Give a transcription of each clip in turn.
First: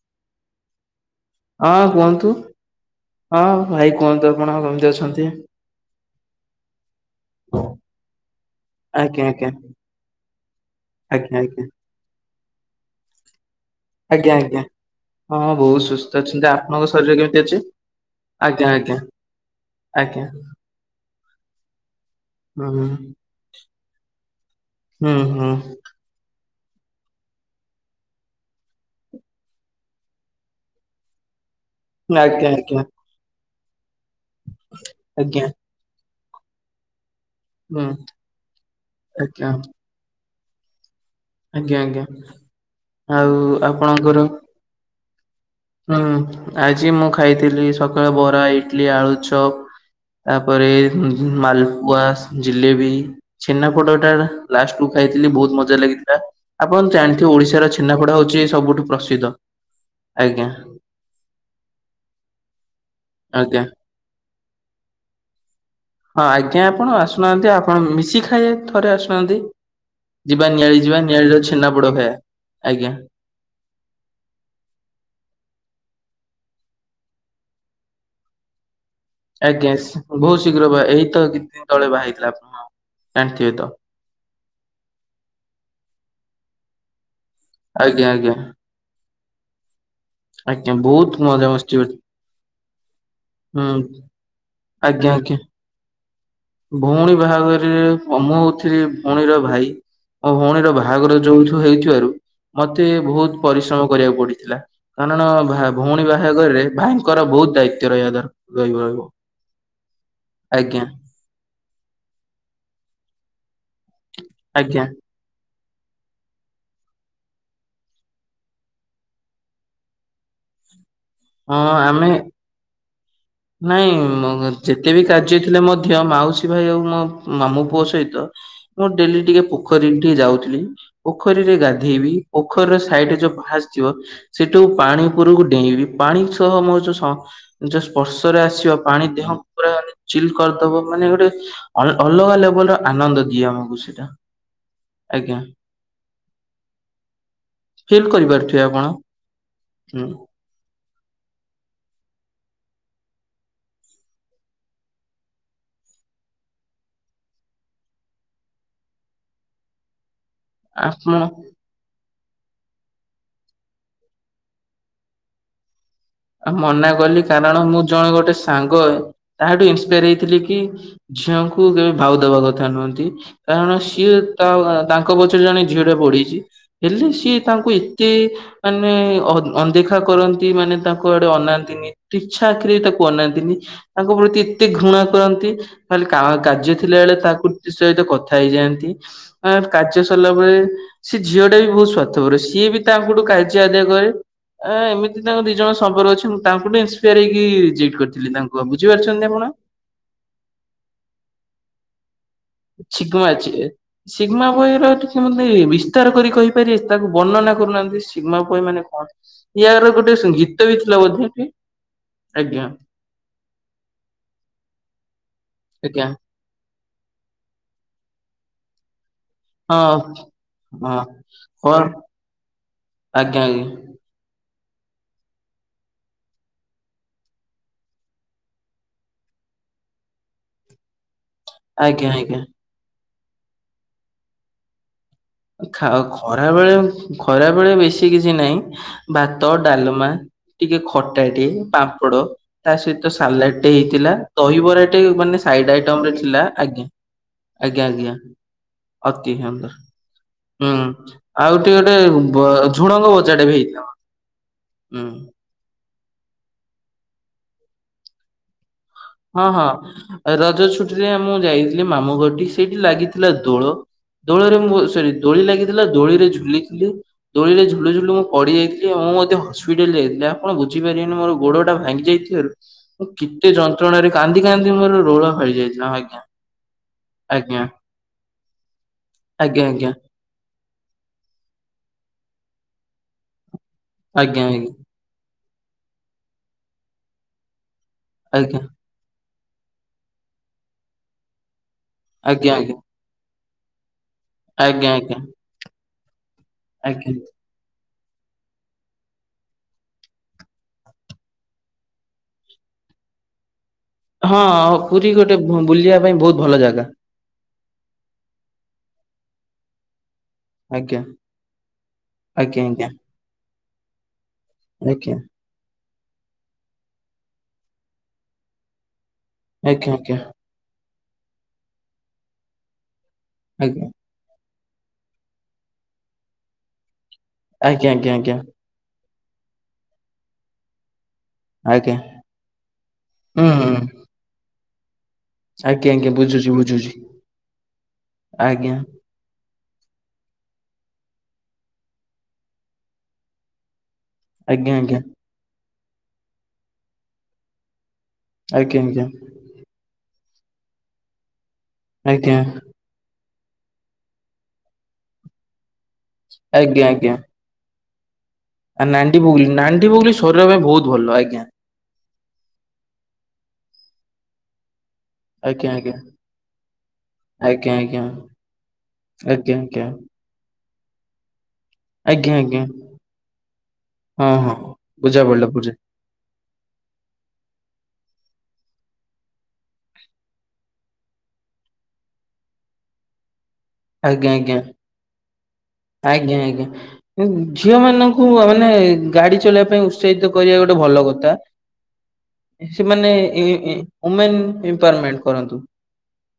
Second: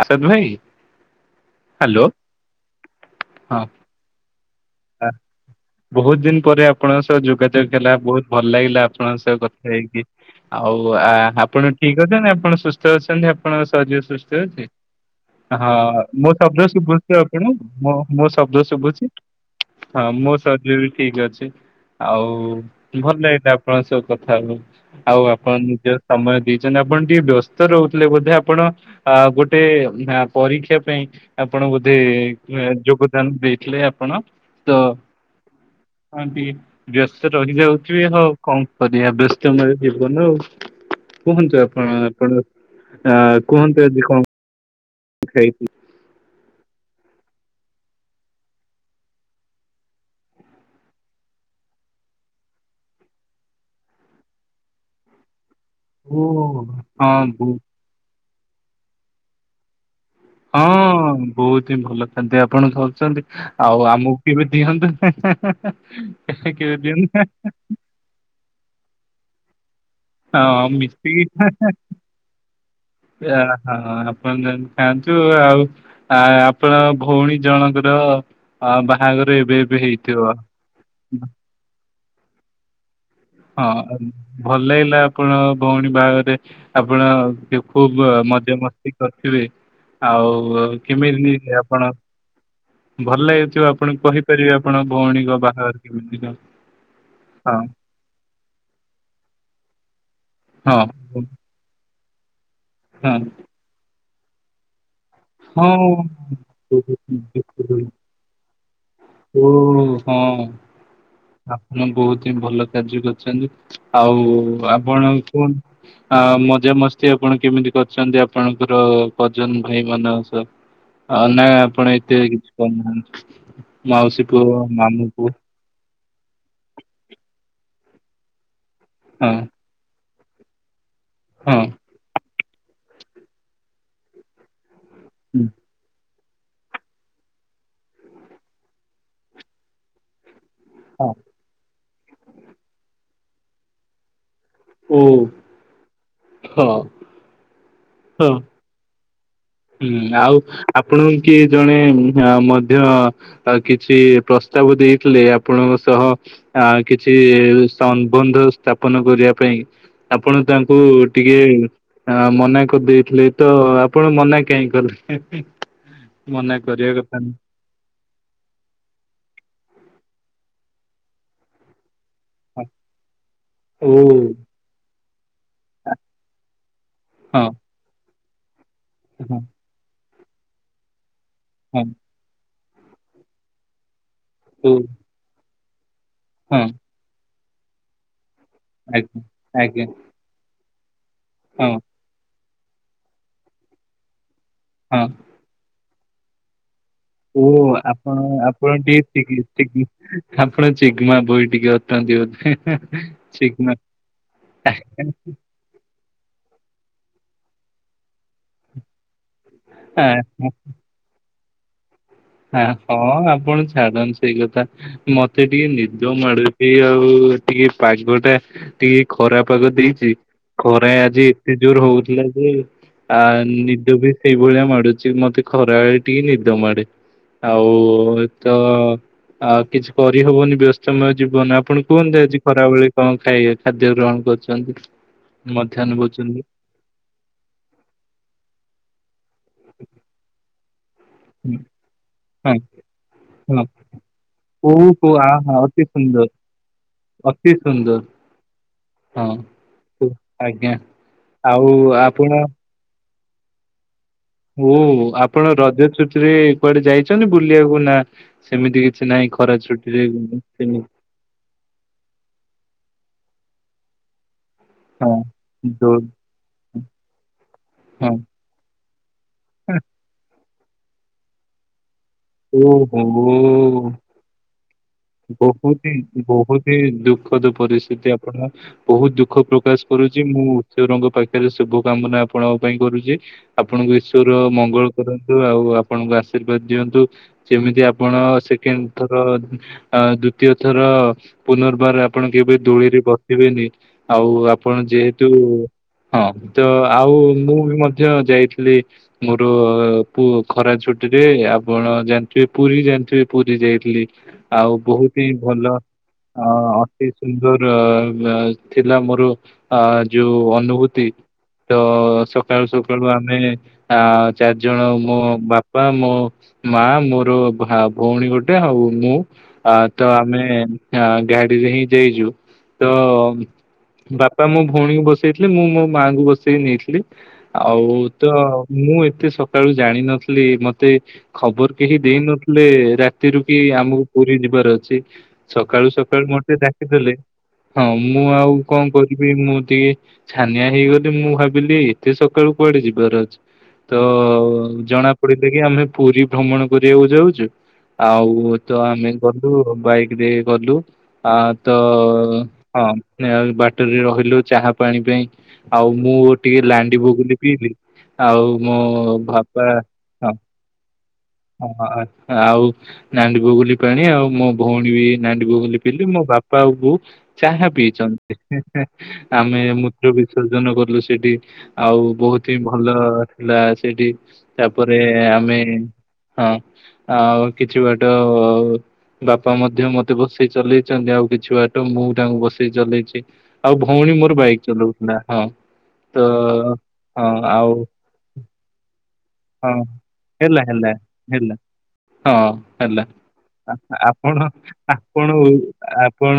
Assad ଭାଇ ହଁ hello କୁହନ୍ତୁ ହଁ ଭାଇ। କୁହନ୍ତୁ ଆପଣ କେମିତି ଅଛନ୍ତି? ବହୁତ ଦିନ ପରେ ଆପଣଙ୍କ ସହ ଯୋଗାଯୋଗ ହେଲା ବହୁତ ଭଲ ଲାଗିଲା ଆପଣଙ୍କ ଆଜ୍ଞା ସହ ଆଜ୍ଞା କଥା ହେଇକି। ଆଉ ଆଜ୍ଞା ଆଜ୍ଞା ଆପଣ ଠିକ ଅଛନ୍ତି। ଆପଣ ସୁସ୍ଥ ଅଛନ୍ତି ଆପଣଙ୍କ ଶରୀର ଆଜ୍ଞା ସୁସ୍ଥ ଆଜ୍ଞା। ଅଛି। ହଁ ବହୁତ ସୁସ୍ଥ ମୁଁ ଅଛନ୍ତି ଶବ୍ଦ ଆପଣଙ୍କ ଶରୀର ଶୁଭୁଛି କେମିତି ଅଛି? ଆପଣଙ୍କୁ ମୋ ଶବ୍ଦ ଆଜ୍ଞା ଆଜ୍ଞା ଶୁଭୁଛି। ହଁ ଆଜ୍ଞା ମୋ ଶରୀର ବି ଠିକ ଅଛି। ଆଉ ହୁଁ ଜୀବନରେ ଏଇଟା ଆପଣଙ୍କ ସହ କଥା ହେଉଛି। ହୁଁ ଆଉ ହୁଁ ଆପଣ ଦ୍ୱିତୀୟ ଥର। ସମୟ ଦେଇଛନ୍ତି ଆପଣ ଟିକିେ ବ୍ୟସ୍ତ ରହୁଥିଲେ ବୋଧେ ଆପଣ। ହଁ ଗୋଟେ ପରୀକ୍ଷା ପାଇଁ ଆପଣଙ୍କୁ। ଆଜ୍ଞା ଆଜ୍ଞା ଯୋଗଦାନ ଦେଇଥିଲେ ଆପଣ ତ। ଆଜ୍ଞା। ହଁ ବ୍ୟସ୍ତ ହୁଁ ରହିଯାଉଥିବ ହଉ କଣ କରିବା ଆଜ୍ଞା ବ୍ୟସ୍ତମୟ। ଜୀବନ ଆଉ କୁହନ୍ତୁ ଆଜ୍ଞା ଆପଣ। ଆଜ୍ଞା ଆପଣ ଆଉ କୁହନ୍ତୁ ଆଜି କଣ। ଖାଇଛିି। ହଁ ଆଜି ମୁଁ ଖାଇଥିଲି ସକାଳେ ବରା, ଇଟିଲି, ଆଳୁଚପ।। ତାପରେ ମାଲପୁଆ, ଜିଲେବି। ଛେନା ପୋଡ ଟା ଲାଷ୍ଟ କୁ ଖାଇଥିଲି ବହୁତ ମଜା ଓ ଲାଗିଥିଲା। ଆପଣ ଜାଣିଥିବେ ହଁ ଓଡିଶାର ଛେନାପୋଡ଼। ଛେନାପୋଡ଼ ହଉଛି ସବୁଠୁ ପ୍ରସିଦ୍ଧ। ଆଜ୍ଞା। ହଁ ବହୁତ ହିଁ ଭଲ ଖାଦ୍ୟ ଆପଣ ଖାଉଛନ୍ତି। ଆଜ୍ଞା। ଆଉ ଆମକୁ କେବେ ଦିଅନ୍ତୁ ହେଁ ହେଁ ହେଁ। ହଁ ଆଜ୍ଞା ଆପଣ ଆସୁନାହାନ୍ତି ଆପଣ ମିଶି ଖାଇବା। ଥରେ ଆସୁନାହାନ୍ତି ଯିବା ହଁ ନିଆଳି ଯିବା ନିଆଳିର ମିଶିକି ଛେନା ପୋଡ ଖଇବା ଆଜ୍ଞା। ହଁ ଆପଣ ଖାଆନ୍ତୁ ଆଉ। ଆ ଆପଣ ଭଉଣୀ ଜଣଙ୍କର ବାହାଘର ଏବେ ଆଜ୍ଞା ଏବେ ବହୁତ ହେଇଥିବ। ଶୀଘ୍ର ଏଇ ତ କିଛି କେତେ ଦିନ ତଳେ ବାହାହେଇଥିଲା ଆପଣ। ଜାଣିଥିବେ ତ ହଁ, ଭଲ ହେଲା ଆପଣ ଭଉଣୀ ବାହାଘରରେ ଆପଣ। ଆଜ୍ଞା ଖୁବ ଆଜ୍ଞା ମଜା ମସ୍ତି କରିଥିବେ। ଆଉ ଆଜ୍ଞା ବହୁତ କେମିତି ମଜାମସ୍ତି ହୁଁ ଆପଣ? ଭଲ ଲାଗିଥିବ ଆପଣ କହିପାରିବେ ଆପଣ ଆଜ୍ଞା ଆଜ୍ଞା। ଭଉଣୀଙ୍କ ବାହାଘର କେମିତି କଣ। ଭଉଣୀ ହଁ ବାହାଘର ମୁଁ ହଉଥିଲି ଭଉଣୀର ଭାଇ। ମୋ ଭଉଣୀର ବାହାଘର ହଁ ଯୋଉଠି। ହେଉଥିବାରୁ ମତେ ହଁ। ବହୁତ ପରିଶ୍ରମ କରିବାକୁ ପଡିଥିଲା। କାରଣ ହଁ ଭଉଣୀ ବାହାଘରରେ ଭାଇଙ୍କର ବହୁତ ଦାୟିତ୍ୱ ରହିବା ଦରକାର ରହି ରହିବ। ଓହୋ ଆଜ୍ଞା ଆପଣ ବହୁତ ହିଁ ଭଲ କାର୍ଯ୍ୟ କରିୁଛନ୍ତି। ଆଉ ଆଜ୍ଞା ଆପଣଙ୍କୁ। ଆ ମଜାମସ୍ତି ଆପଣ କେମିତି କରିଛନ୍ତି ଆପଣଙ୍କର କଜନ ଭାଇ ମାନଙ୍କ ସହ। ହୁଁ। ହଉ ନାଇ ଆପଣ ଏତେ କିଛି କରୁନାହାନ୍ତି। ନାଇଁ ଯେତେ ବି କାର୍ଯ୍ୟ ଥିଲେ ମୋ। ଝିଅ ମାଉସୀ ଭାଇ ଆଉ ମୋ ମାମୁଁ ପୁଅ ସହିତ, ମୁଁ ଡେଲି ହଁ ଟିକେ। ପୋଖରୀ ଟିକେ ଯାଉଥିଲି, ପୋଖରୀରେ ହଁ। ଗାଧେଇବି, ପୋଖରୀର ସାଇଡ ଯୋଉ ପାହାଚ ଥିବ। ସେଠୁ ପାଣି ହୁଁ, ଉପରକୁ ଡେଇଁବି ପାଣି ସହ ମୋ ଯୋଉ। ସ୍ପର୍ଶରେ ଆସିବା ପାଣି ଦେହକୁ ପୁରା ଚିଲ୍ କରିଦବ ମାନେ ହଁ ଗୋଟେ। ଅଲଗା ଲେବଲ ର ଆନନ୍ଦ ଦିଏ ଆମକୁ ସେଇଟା। ଓ ଆଜ୍ଞ୍ୟା ହଁ ହଁ। ଫିଲକରିପାରୁଥିବେ ଆପଣ। ହୁଁ ଆଉ ଆପଣ କି ଜଣେ ମଧ୍ୟ। ଆଉ କିଛି ପ୍ରସ୍ତାବ ଦେଇଥିଲେ ଆପଣଙ୍କ ସହ। ଆ କିଛି ସମ୍ବନ୍ଧ ସ୍ଥାପନ କରିବା ପାଇଁ। ଆପଣ ତାଙ୍କୁ ଆପଣ ଟିକେ ଅ ମନା କରିଦେଇଥିଲେ ତ ଆପଣ ମନା। କାହିଁ କରିଥିଲେ। ଆ ମନା କଲି କାରଣ ମୁଁ ଜଣେ ଗୋଟେ ସାଙ୍ଗ ତାହାଠୁ ଇନ୍ସପାୟାର ହେଇଥିଲି କି ଝିଅଙ୍କୁ ଭାଉ ଦେବା କଥା ନୁହନ୍ତି କାରଣ ଓ ସିଏ ତା ତାଙ୍କ ପଛରେ ଜଣେ ଝିଅଟେ ପଢିଚି ହେଲେ ସିଏ ହଁ ତାଙ୍କୁ ଏ ଏତେ ମାନେ ଅ ହଁ ଅଣଦେଖା କରନ୍ତି ମାନେ ତାଙ୍କ ଆଡ଼େ ହଁ ଅନାନ୍ତିନି। ଇଚ୍ଛା ଆଖିରେ ତାକୁ ଅନାନ୍ତିନି ତାଙ୍କ ପ୍ରତି ଏତେ ଓ ଘୃଣା କରନ୍ତି ତାହଲେ କା ହଁ କାର୍ଯ୍ୟ ଥିଲା ବଳେ ତାକୁ ସହିତ କଥା ହେଇଯାଆନ୍ତି ଆଜ୍ଞା ଆ ଆଜ୍ଞା କାର୍ଯ୍ୟ ସରିଲା ପରେ ସେ ଝିଅଟାବି ହଁ ବହୁତ୍ ସ୍ଵାର୍ଥପର ସିଏବି ତାଙ୍କଠୁ କାଯ୍ୟ ଆଦାୟ କରେ ଆ ହଁ ଏମିତି ତାଙ୍କ ଦି ଜଣ ସମ୍ପର୍କ ଅଛି ତାଙ୍କୁଠୁସାର ଓ ହେଇକି ଆପଣ କରିଥିଲି ତାଙ୍କୁ ଆଉ ଆପଣ ଟିକେ ବୁଝିପାରୁଛନ୍ତି ଚିଗି ଆପଣ। ଚିଗି ଆପଣ ଚିଗ୍ମା ବହି ଟିକେ ଅଟନ୍ତି ବୋଧେ। ଶିଗ୍ମା ଅଛି ଚିଗ୍ମା ଶିଗ୍ମା ବହିର ଟେ କରି କହିପାରିବେ ତାକୁ ବର୍ଣନା କରୁନାହାନ୍ତି ସିମାପ ମାନେ କଣ ୟାର ହଁ ଗୋଟେ ଗୀତବି ବ [unintelligible] ଆ ହଁ ଆପଣ ଛାଡ଼ନ୍ତୁ ସେଇ କଥା ମତେ ଟିକେ ଆଜ୍ଞା ନିଦ ମାଡୁ ଇଏ ଆଉ ଟିକେ ପାଗଟା ଟିକେ ଖରା ପାଗ ଦେଇଚି ହଁ। ଖରା ହଁ ଆଜି ଏତେ ହଁ ଜୋରେ ହଉଥିଲା ଯେ ଆ ଆଜ୍ଞା ଆଜ୍ଞା ନିଦବି ସେଇଭଳିଆ ମାଡୁଚି ମତେ ଖରାବେଳେ ଟିକେ ନିଦ ମାଡ଼େ। ଆଉ ତ ଆ କିଛି କରିହବନି ବ୍ୟ ସମୟ ଜୀବନ ଆପଣ ଆଜ୍ଞା କୁହନ୍ତି ଆଜ୍ଞା। ଆଜି ଖରା ବେଳେ କଣ ଖାଇବେ ଖାଦ୍ୟ ଗ୍ରହଣ କରୁଚନ୍ତି? ଖାଅ ଖରାବେଳେ ଖରା ବେଳେ ବେଶୀ କିଛି ନାହିଁ ଭାତ, ଡ଼ାଲମା ଟିକେ ଖଟା, ଟିକେ ପାମ୍ପଡ଼ ହଁ ତା ସହିତ ହଁ ସାଲାଟେ ହେଇଥିଲା, ଦହିବରାଟେ ଓହୋ ମାନେ ଆହା ସାଇଟ୍ ଅତି ଆଇଟମରେ ସୁନ୍ଦର ଥିଲା ଆଜ୍ଞା। ଅତି ସୁନ୍ଦର। ଆତି ହଁ ଆନନ୍ଦ। ଆଜ୍ଞା। ହୁଁ ଆଉ ଟିକେ ଗୋଟେ ବ ସୁଡ଼ଙ୍ଗ ବଜାଟେବି ହେଇ ଓ ଆପଣ ରଜ ଛୁଟିରେ କୁଆଡ଼େ ଯାଇଚନ୍ତି ବୁଲିବାକୁନା ସେମିତି କି କିଛି ନାଇଁ ଖରା ଛୁଟିରେ [unintelligible] ନାଁ ମୁଁ ଯାଇଥିଲି ମାମୁ ଘରଟି ସେଇଠି ଲାଗିଥିଲା ଦୋଳ ଦୋଳରେ ମୁଁ ସରି ହଁ ଦୋଳି ଲାଗିଥିଲା ଯୋଉ ଦୋଳିରେ ଝୁଲିଥିଲି ଦୋଳିରେ ଝୁଲୁଝୁଲୁ ହଁ ମୋ ପଡ଼ିଯାଇଥିଲି ଏବଂ ମୁଁ ମଧ୍ୟ ହସ୍ପିଟାଲରେ ଯାଇଥିଲି ଆପଣ ବୁଝିପାରିବେନି ମୋର ଗୋଡ଼ଟା ଭାଙ୍ଗି ଯାଇଥି ଓହୋ। କାନ୍ଦି କାନ୍ଦି ମୋର ରୋଳ ଫାଳି ଯାଇଥିଲା ବହୁତହି ଆଜ୍ଞା ବହୁତହି ଦୁଃଖଦ ଆଜ୍ଞା ପରିସ୍ଥିତି ଆପ ପଣ ବହୁତ ଦୁଃଖ ପ୍ରକାଶ ଆଜ୍ଞା କରୁ ଛି ମୁଁ ଈଶ୍ବରଙ୍କ ପାଖରେ ଶୁଭ କାମନା ଆପଣଙ୍କ ପାଇଁ କରୁଚି ଆପଣଙ୍କୁ ଈଶ୍ୱର ଆଜ୍ଞା ମଙ୍ଗଳ କରନ୍ତୁ ଆଉ ଆପଣଙ୍କୁ ଆଶୀର୍ବାଦ ଦିଅନ୍ତୁ ଯେମିତି ଆପଣ ଆଜ୍ଞା ଆଜ୍ଞା ସେକେଣ୍ଡ ଥର ଆ ଦ୍ଵିତୀୟ ଥର ପୁନର୍ବାର ଆପଣ ଆଜ୍ଞା କେବେ ଆଜ୍ଞା ଦୋଳିରେ ବ ସିବେନି ଆଉ ଆପଣ ଆଜ୍ଞା ଆଜ୍ଞା ଯେହେତୁ ହଁ ଆଜ୍ଞା। ତଆଉ ମୁଁ ବି ମ ଧ୍ୟ ଯାଇଥିଲି ମୋର ପୁ ଖରା ଛୁଟିରେ ଆଉ ଆପଣ ଜାଣିଥିବେ ପୁରୀ ଜାଣିଥିବେ ପୁରୀ ଯାଇଥିଲି। ଆଉ ହଁ ପୁରୀ ବହୁତହିଁ ଗୋଟେ ଭଲ ବୁଲିବା ପାଇଁ ବହୁତ ଅ ଭଲ ଜାଗା ଅତି ସୁନ୍ଦର ଥିଲା ମୋର ଅ ଯୋଉ ଆଜ୍ଞା ଅନୁଭୂତି ତ ଆଜ୍ଞା ସକାଳୁ ଆଜ୍ଞା ସକାଳୁ ଆମେ ଆ ଚାରିଜଣ ଆଜ୍ଞା। ମୋ ବା ବାପା, ମୋ ମା, ମୋର ଭା ଭଉଣୀ ଗୋଟେ ଆଉ ମୁଁ ଅ ଆଜ୍ଞା ଆଜ୍ଞା ତଆମେ ଗାଡ଼ିରେହିଁ ଯାଇଛୁ ତ ଆଜ୍ଞା। ବାପା ମୋ ଭଉଣୀକୁ ବସେଇଥିଲେ ମୁଁ ମୋ ମାଙ୍କୁ ବସେଇ ନେଇଥିଲି ଆଜ୍ଞା ଆଉ ଆଜ୍ଞା ତ ଆଜ୍ଞା। ମୁଁ ଏତେ ସକାଳୁ ଜାଣିନଥିଲି ମତେ ଖବର ଆଜ୍ଞା କେହି ଦେଇ ନଥିଲେ ରାତିରୁ ହୁଁ କି ହୁଁ ଆମକୁ ପୁରୀ ଯିବାର ଅଛି। ସକାଳୁ ଆଜ୍ଞା ଆଜ୍ଞା ସକାଳୁ ବୁଝୁଛି ମତେ ବୁଝୁଛି ଡାକିଦେଲେ ହଁ ମୁଁ ଆଉ ଆଜ୍ଞା କଣ କରୁ ମୁଁ ଟିକେ ଛାନିଆ ହେଇଗଲି ମୁଁ ଭାବିଲି ଏତେ ସକାଳୁ କୁଆଡେ ଯିବାର ଅଛି? ତ ଆଜ୍ଞା ଆଜ୍ଞା ଜଣା ପଡିଲା କି ଆମେ ପୁରୀ ଭ୍ରମଣ କରିବାକୁ ଯାଉଛୁ। ଆଉ ତ ଆଜ୍ଞା ଆମେ ଗଲୁ ବାଇକ ରେ ଗଲୁ ଆ ତ ଆଜ୍ଞା ଆଜ୍ଞା ହଁ ବାଟରେ ରହିଲୁ ଚାହା ପାଣି ପାଇଁ ଆଉ ମୁଁ ଟିକେ ଆଜ୍ଞା ଆଜ୍ଞା ଲାଣ୍ଡିବଗୁଲୀ ପିିଇଲି ଆଉ ମୋ ଆ ନାଣ୍ଡି ବଗୁଲି ବାପା ନାଣ୍ଡି ବଗୁଲି ହଁ ଶରୀର ପାଇଁ ବହୁତ ଭଲ ଆଜ୍ଞା। ହଁ ଆଉ ନାଣ୍ଡିବଗୁଲି ପାଣି ଆଉ ମୋ ଭଉଣୀ ବି ଆଜ୍ଞା ନାଣ୍ଡିବଗୁଲି ଆଜ୍ଞା ପିଇଲୁ ମୋ ବାପା ଆଉ ବୋଉ ଚାହା ଆଜ୍ଞା ଆଜ୍ଞା ଆଜ୍ଞା ପିଇଛନ୍ତି। ଆଜ୍ଞା ଆମେ ମୂର୍ତ୍ତି ବିସର୍ଜନ କଲୁ ସେଠି। ଆଉ ଆଜ୍ଞା ବହୁତ ଆଜ୍ଞା ହିଁ ଭଲ ଥିଲା ସେଇଠି ହଁ ହଁ ତାପରେ ବୁଝା ପଡିଲା ଆମେ ବୁଝା ହଁ ଆଉ କିଛି ବାଟ ବାପା ମଧ୍ୟ ମତେ ବସେଇ ଚଲେଇଚନ୍ତି ଆଉ କିଛି ବାଟ ମୁଁ ତାଙ୍କୁ ବସେଇ ଚଲେଇଛି ଆଉ ଭଉଣୀ ଆଜ୍ଞା ମୋର ଆଜ୍ଞା ବାଇକ୍ ଚଲୋଉଥିଲା ହଁ। ତ ଆଜ୍ଞା ଆଜ୍ଞା ହଁ ଆଉ ଝିଅ ମାନଙ୍କୁ ମାନେ ଗାଡି ଚଲେଇବା ହଁ ପାଇଁ ଉତ୍ସାହିତ କରିବା ହେଲା ଗୋଟେ ହେଲା ଭଲ କଥା। ହେଲା ହଁ ଥା ହେଲା। ସେମାନେ ଆ- ଓମେନ୍ ଆପଣ ଏମ୍ପାୱର୍ ମେଣ୍ଟ ଆପଣ କରନ୍ତି। ଆପଣ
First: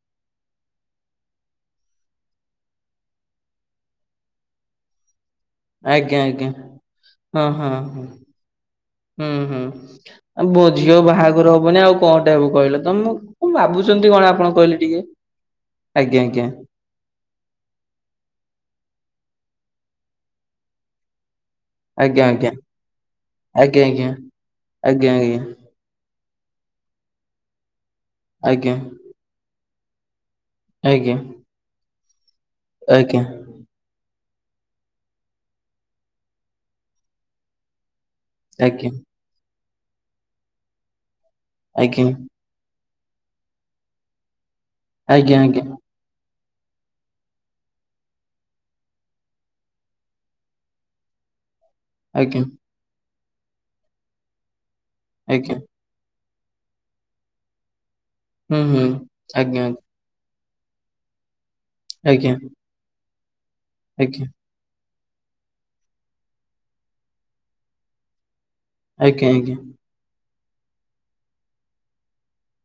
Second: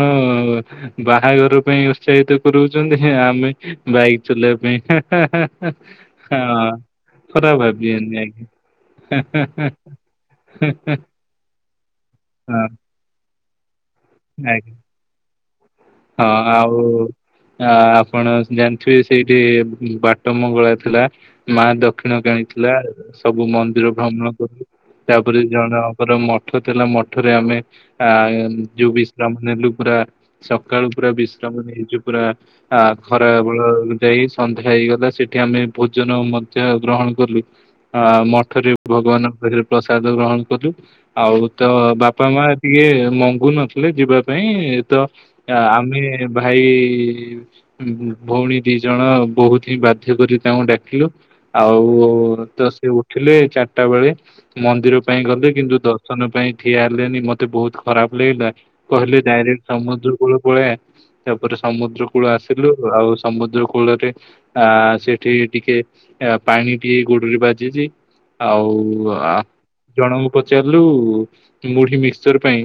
ବାହାଘର ପାଇଁ ଉତ୍ସାହିତ କରୋଉଚନ୍ତି ଆମେ ବାଇକ୍ ଚଲେଇବା ପାଇଁ ହା ଆଜ୍ଞା ହା ଆଜ୍ଞା ହା। ହଁ ହଁ ଖରାପ ହଁ ଭାବିବେନି ଆଜ୍ଞା ହା ହା। ହଁ ଆ ମୋ ଝିଅ ବାହାଘର ହବନି ଆଉ କଣଟା ହବ ହେଁ ହଁ କହିଲ ତମ କଣ ଭାବୁଚନ୍ତି କଣ ଆପଣ ଆଜ୍ଞା। କହିଲେ ଟିକେ ଆଜ୍ଞା ଆଜ୍ଞା। ହୋଉ। ଆ ଆପଣ ଜାଣିଥିବେ ସେଇଠି ବାଟ ମଙ୍ଗଳା ଥିଲା। ମା ଦକ୍ଷିଣ କାଳୀ ଆଜ୍ଞା ଥିଲା ସବୁ ମନ୍ଦିର ଆଜ୍ଞା ଭ୍ରମଣ କଲୁ ଆଜ୍ଞା ତାପରେ ଜଣ ଜଣଙ୍କର ମଠ ଥିଲା ମଠରେ ଆମେ ଆ ଆଜ୍ଞା ଯୋଉ ବିଶ୍ରାମ ନେଲୁ ପୁରା ସକାଳୁ ପୁରା ଆଜ୍ଞା ବିଶ୍ରାମ ନେଇଛୁ ପୁରା ଆ ଆଜ୍ଞା ଆଜ୍ଞା ଖରା ଖରା ଯାଇ ସନ୍ଧ୍ୟା ହେଇଗଲା ସେଠି ଆମେ ଭୋଜନ ମଧ୍ୟ ଗ୍ରହଣ କଲୁ। ଅ ମଠରେ ଭଗବାନଙ୍କ ପାଖରେ ପ୍ରସାଦ ଗ୍ରହଣ କଲୁ ଆଉ ତ ଆଜ୍ଞା ବାପା ମା ଟିକିଏ ମଙ୍ଗୁ ନଥିଲେ ଯିବା ପାଇଁ ତ ଆଜ୍ଞା ଆଜ୍ଞା ଆଜ୍ଞା ଆଜ୍ଞା ଆଜ୍ଞା ଆମେ ଭାଇ ଭଉଣୀ ଦି ଜଣ ବହୁତ ହିଁ ବାଧ୍ୟ କରି ତାଙ୍କୁ ଡାକିଲୁ, ଆଉ ଓ ଆଜ୍ଞା ତ ସେ ଉଠିଲେ ଚାରିଟା ବେଳେ ମନ୍ଦିର ପାଇଁ ଗଲେ ଆଜ୍ଞା କିନ୍ତୁ ଦଶ ଦର୍ଶନ ପାଇଁ ଠିଆ ହେଲେନି ମତେ ବହୁତ ଖରାପ ଲାଗିଲା ହୁଁ ହୁଁ କହିଲେ ଡାଇରେକ୍ଟ ଆଜ୍ଞା ସମୁଦ୍ର କୂଳ ପଳେଇବା ତାପରେ ସମୁଦ୍ର କୂଳ ଆଜ୍ଞା ଆସିଲୁ ଆଉ ସମୁଦ୍ର କୂଳରେ ଆଜ୍ଞା ଆ ସେଠି ଟିକେ ପାଣି ଟିକେ ଗୋଡରେ ବାଜିଚି ଆଉ ଆଜ୍ଞା ଆଜ୍ଞା ଆଉଜଣଙ୍କୁ ପଚାରିଲୁ ମୁଢି ମିକ୍ସଚର ପାଇଁ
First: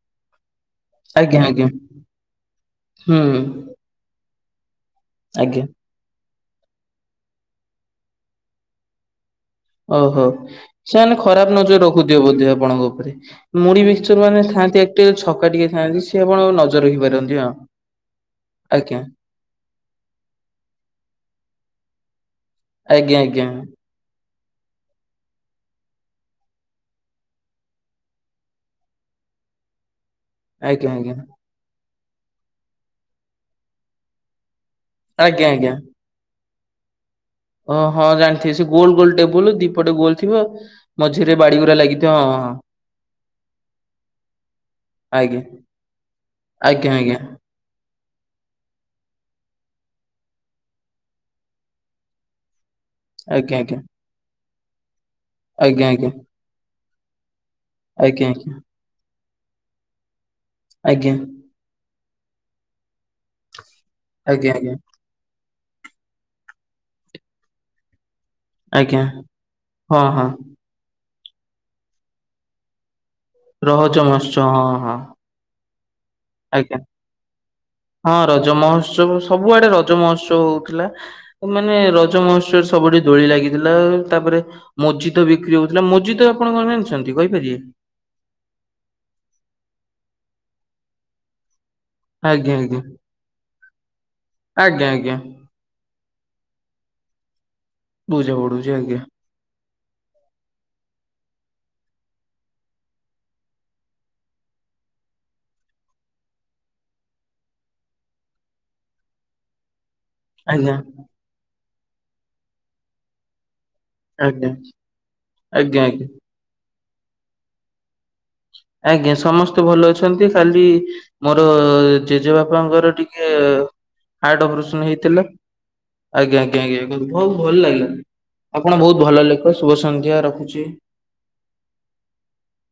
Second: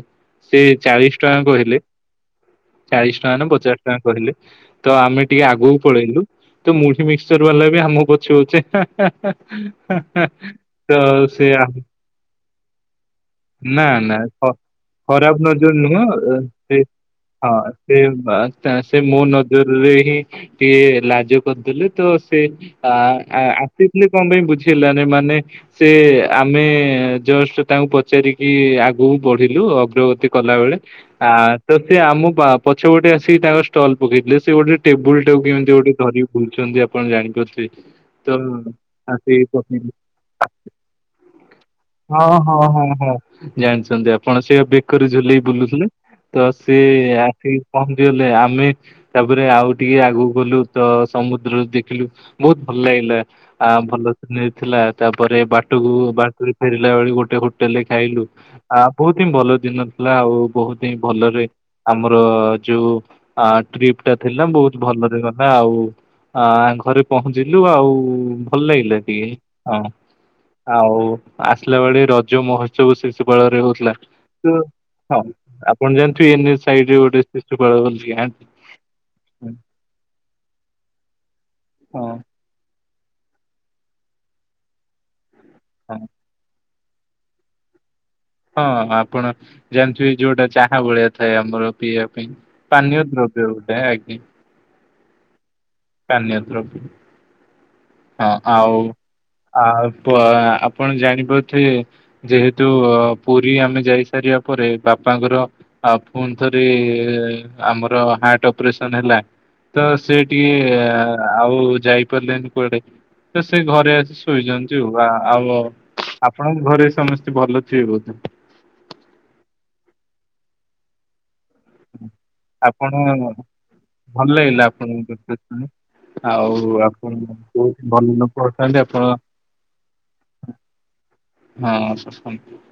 ସେ ଚାଳିଶ ଟଙ୍କା ଆଜ୍ଞା ଆଜ୍ଞା କହିଲେ ଚାଳିଶ ଟଙ୍କା ହୁଁ ନା ପଚାଶ କହିଲେ ତ ଆମେ ଟିକେ ଆଜ୍ଞା ଆଗୁକୁ ପଳେଇଲୁ ତ ମୁଢି ମିକ୍ସଚର ବାଲା ବି ଆମ ପଛେ ପଛେ ହା ହା ହା ଓହୋ। ସେମାନେ ସେ ଖରାପ ନଜର ଆମ- ରଖୁ ଥିବେ ବୋଧେ ଆପଣଙ୍କ ଉପରେ ମୁଢି ନା ନା ମିଶ୍ଚର ମାନେ ଖ- ଖାନ୍ତି ଖରାପ ନଜର ନୁହଁ ସେ ରଖିପାରନ୍ତି ଆଉ ହଁ ଆଜ୍ଞା ସେ ମୋ ନ ଜରରେ ହିଁ ଟିକେ ଲାଜ କରିଦେଲେ ତ ସେ ଆ ଆଜ୍ଞା ଆଜ୍ଞା ଆ ସେ ଥିଲେ କଣ ପାଇଁ ବୁଝି ହେଲାନି, ମାନେ ସେ, ଆମେ ଜଷ୍ଟ ତାଙ୍କୁ ପଚାରିକି ଆଗକୁ ବଢ଼ିଲୁ। ଅଗ୍ରଗତି କଲା ବେଳେ, ଆଜ୍ଞା ଆଜ୍ଞା ଆ ତ ସି ଆମ ପା ପଛ ଗୋଟେ ଆସିକି ତାଙ୍କ ଷ୍ଟଲ ପକେଇଥିଲେ, ସେ ଗୋଟେ ଟେବୁଲ ଟାକୁ ଆଜ୍ଞା କେମିତି ଆଜ୍ଞା। ଗୋଟେ ଧରିକି ବୁଲଛନ୍ତି, ଆପଣ ଜାଣିପାରୁଥିବେ। ଓ, ହଁ, ତ ଜାଣିଥିବେ। ସେ ଗୋଲ୍ ଗୋଲ୍ ଆସିକି ଟେବୁଲ, ପକେଇଲେ ଦିପଟେ ଗୋଲ୍ ଥିବ, ମଝିରେ ବାଡି ଗୁରା ଲାଗିଥିବ। ହଁ, ହଁ। ହଁ, ଜାଣିଛନ୍ତି ଆପଣ, ସେ ବେକରେ ଆଜ୍ଞା ଝୁଲେଇକି ବୁଲୁଥିଲେ ତ ସେ ଆଜ୍ଞା ଆଜ୍ଞା। ଠିକ୍ ପହଞ୍ଚିଗଲେ। ଆମେ ତାପରେ ଆଉ ଟିକେ ଆଗକୁ ଗଲୁ ତ ସମୁଦ୍ର ଦେଖିଲୁ। ବହୁତ ଭଲ ଲାଗିଲା, ଆଜ୍ଞା ଆ ଆଜ୍ଞା ଭଲ ସିନେରୀ ଥିଲା। ତାପରେ ଆଜ୍ଞା ବାଟକୁ ଆଜ୍ଞା ବାଟ ଫେରିଲା ବେଳେ ଗୋଟେ ହୋଟେଲ୍ ରେ ଖାଇଲୁ। ଆଜ୍ଞା ଆ, ବହୁତ ହିଁ ଭଲ ଦିନ ଥିଲା। ଆଉ ବହୁତ ହିଁ ଆଜ୍ଞା ଭଲରେ ଆମର ଯୋଉ ଆ ଟ୍ରିପ ଟା ଥିଲା, ଆଜ୍ଞା ଆଜ୍ଞା। ବହୁତ ଭଲ ରେ ଗ ଥିଲା ଆଉ, ଆ ଘରେ ପହଞ୍ଚିଲୁ ଆଉ ଭଲ ଲାଗିଲା ଆଜ୍ଞା ଟିକେ, ହଁ। ଆଉ ଆସିଲା ବେଳେ ରଜ ମହୋତ୍ସବ ଶିଶୁପାଳରେ ହଉଥିଲା। ଆଚ୍ଛା, ତ ହଁ, ହଁ। [unintelligible] ଏନ ଆଜ୍ଞା, ସାଇଡରେ ଗୋଟେ ଶିଶୁପାଳ ବୋଲି ହଁ, ଗାଁ ରଜ ମହୋତ୍ସବ, ସବୁଆଡେ ରଜ ମହୋତ୍ସବ ହଉଥିଲା। ମାନେ ହଁ ରଜମହୋ ତ୍ସବ ସବୁଠି ଦୋଳି ଲାଗିଥିଲା। ତାପରେ ମୋଜିତ ବିକ୍ରି ହଉଥିଲା। ହଁ ମୋଜିତ ଆପଣ କଣ ଜାଣିଛ? ଅଛନ୍ତି କହିପାରିବେ? ହଁ, ଆପଣ ଜାଣିଥିଵେ, ଯୋଉଟା ଚାହା ଭଳିଆ ଥାଏ ଆମର। ପିଇବା ପାଇଁ ଆଜ୍ଞା ଆଜ୍ଞା। ପାନୀୟ ଦ୍ରବ୍ୟ ଗୋଟାଏ, ଆଜ୍ଞା। ଆଜ୍ଞା, ଆଜ୍ଞା। ପାନୀୟ ଦ୍ରବ୍ୟ। ହଁ, ବୁଝା ପଡୁଛି ଆଉ ଆଜ୍ଞା ଆପ-ଆପଣ ଜାଣିପାରୁଥିବେ। ଯେହେତୁ ପୁରୀ ଆମେ ଯାଇ ସାରିବା ପରେ ବାପାଙ୍କର ଆଉ ପୁଣି ଥରେ ଆମର ହାର୍ଟ ଅପରେସନ୍‌ ହେଲା ତ ସେ ଆଜ୍ଞା ଇଏ ଆଉ ଯାଇପାରିଲେନି କୁଆଡେ ତ ସେ ଘରେ ଆଜ୍ଞା ଶୋଇଛନ୍ତି, ଆ ଆଉ ଆଜ୍ଞା ଆଜ୍ଞା। ଆପଣଙ୍କ ଘରେ ସମସ୍ତେ ଭଲ ଥିବେ ବୋଧେ। ଆଜ୍ଞା, ସମସ୍ତେ ଭଲ ଅଛନ୍ତି। ଖାଲି ମୋର ଜେଜେବାପ ବାପାଙ୍କର ଆପଣ ଟିକେ ଭଲ ହାର୍ଟ ଲାଗିଲା ଅପରେସନ୍‌ ଆପଣଙ୍କ ହେଇଥିଲା। କଥା ଶୁଣି ଆଜ୍ଞା, ଆଉ ଆଜ୍ଞା, ଆଜ୍ଞା, ଆପଣ ବହୁତ ଭଲ ବହୁତ ଲାଗିଲା। ଭଲ ଲୋକ ଅଛନ୍ତି ଆପଣ ବହୁତ ଭଲ ଲୋକ। ଶୁଭ ସଂନ୍ଧ୍ୟା, ରଖୁଛି। ହଁ [unintelligible]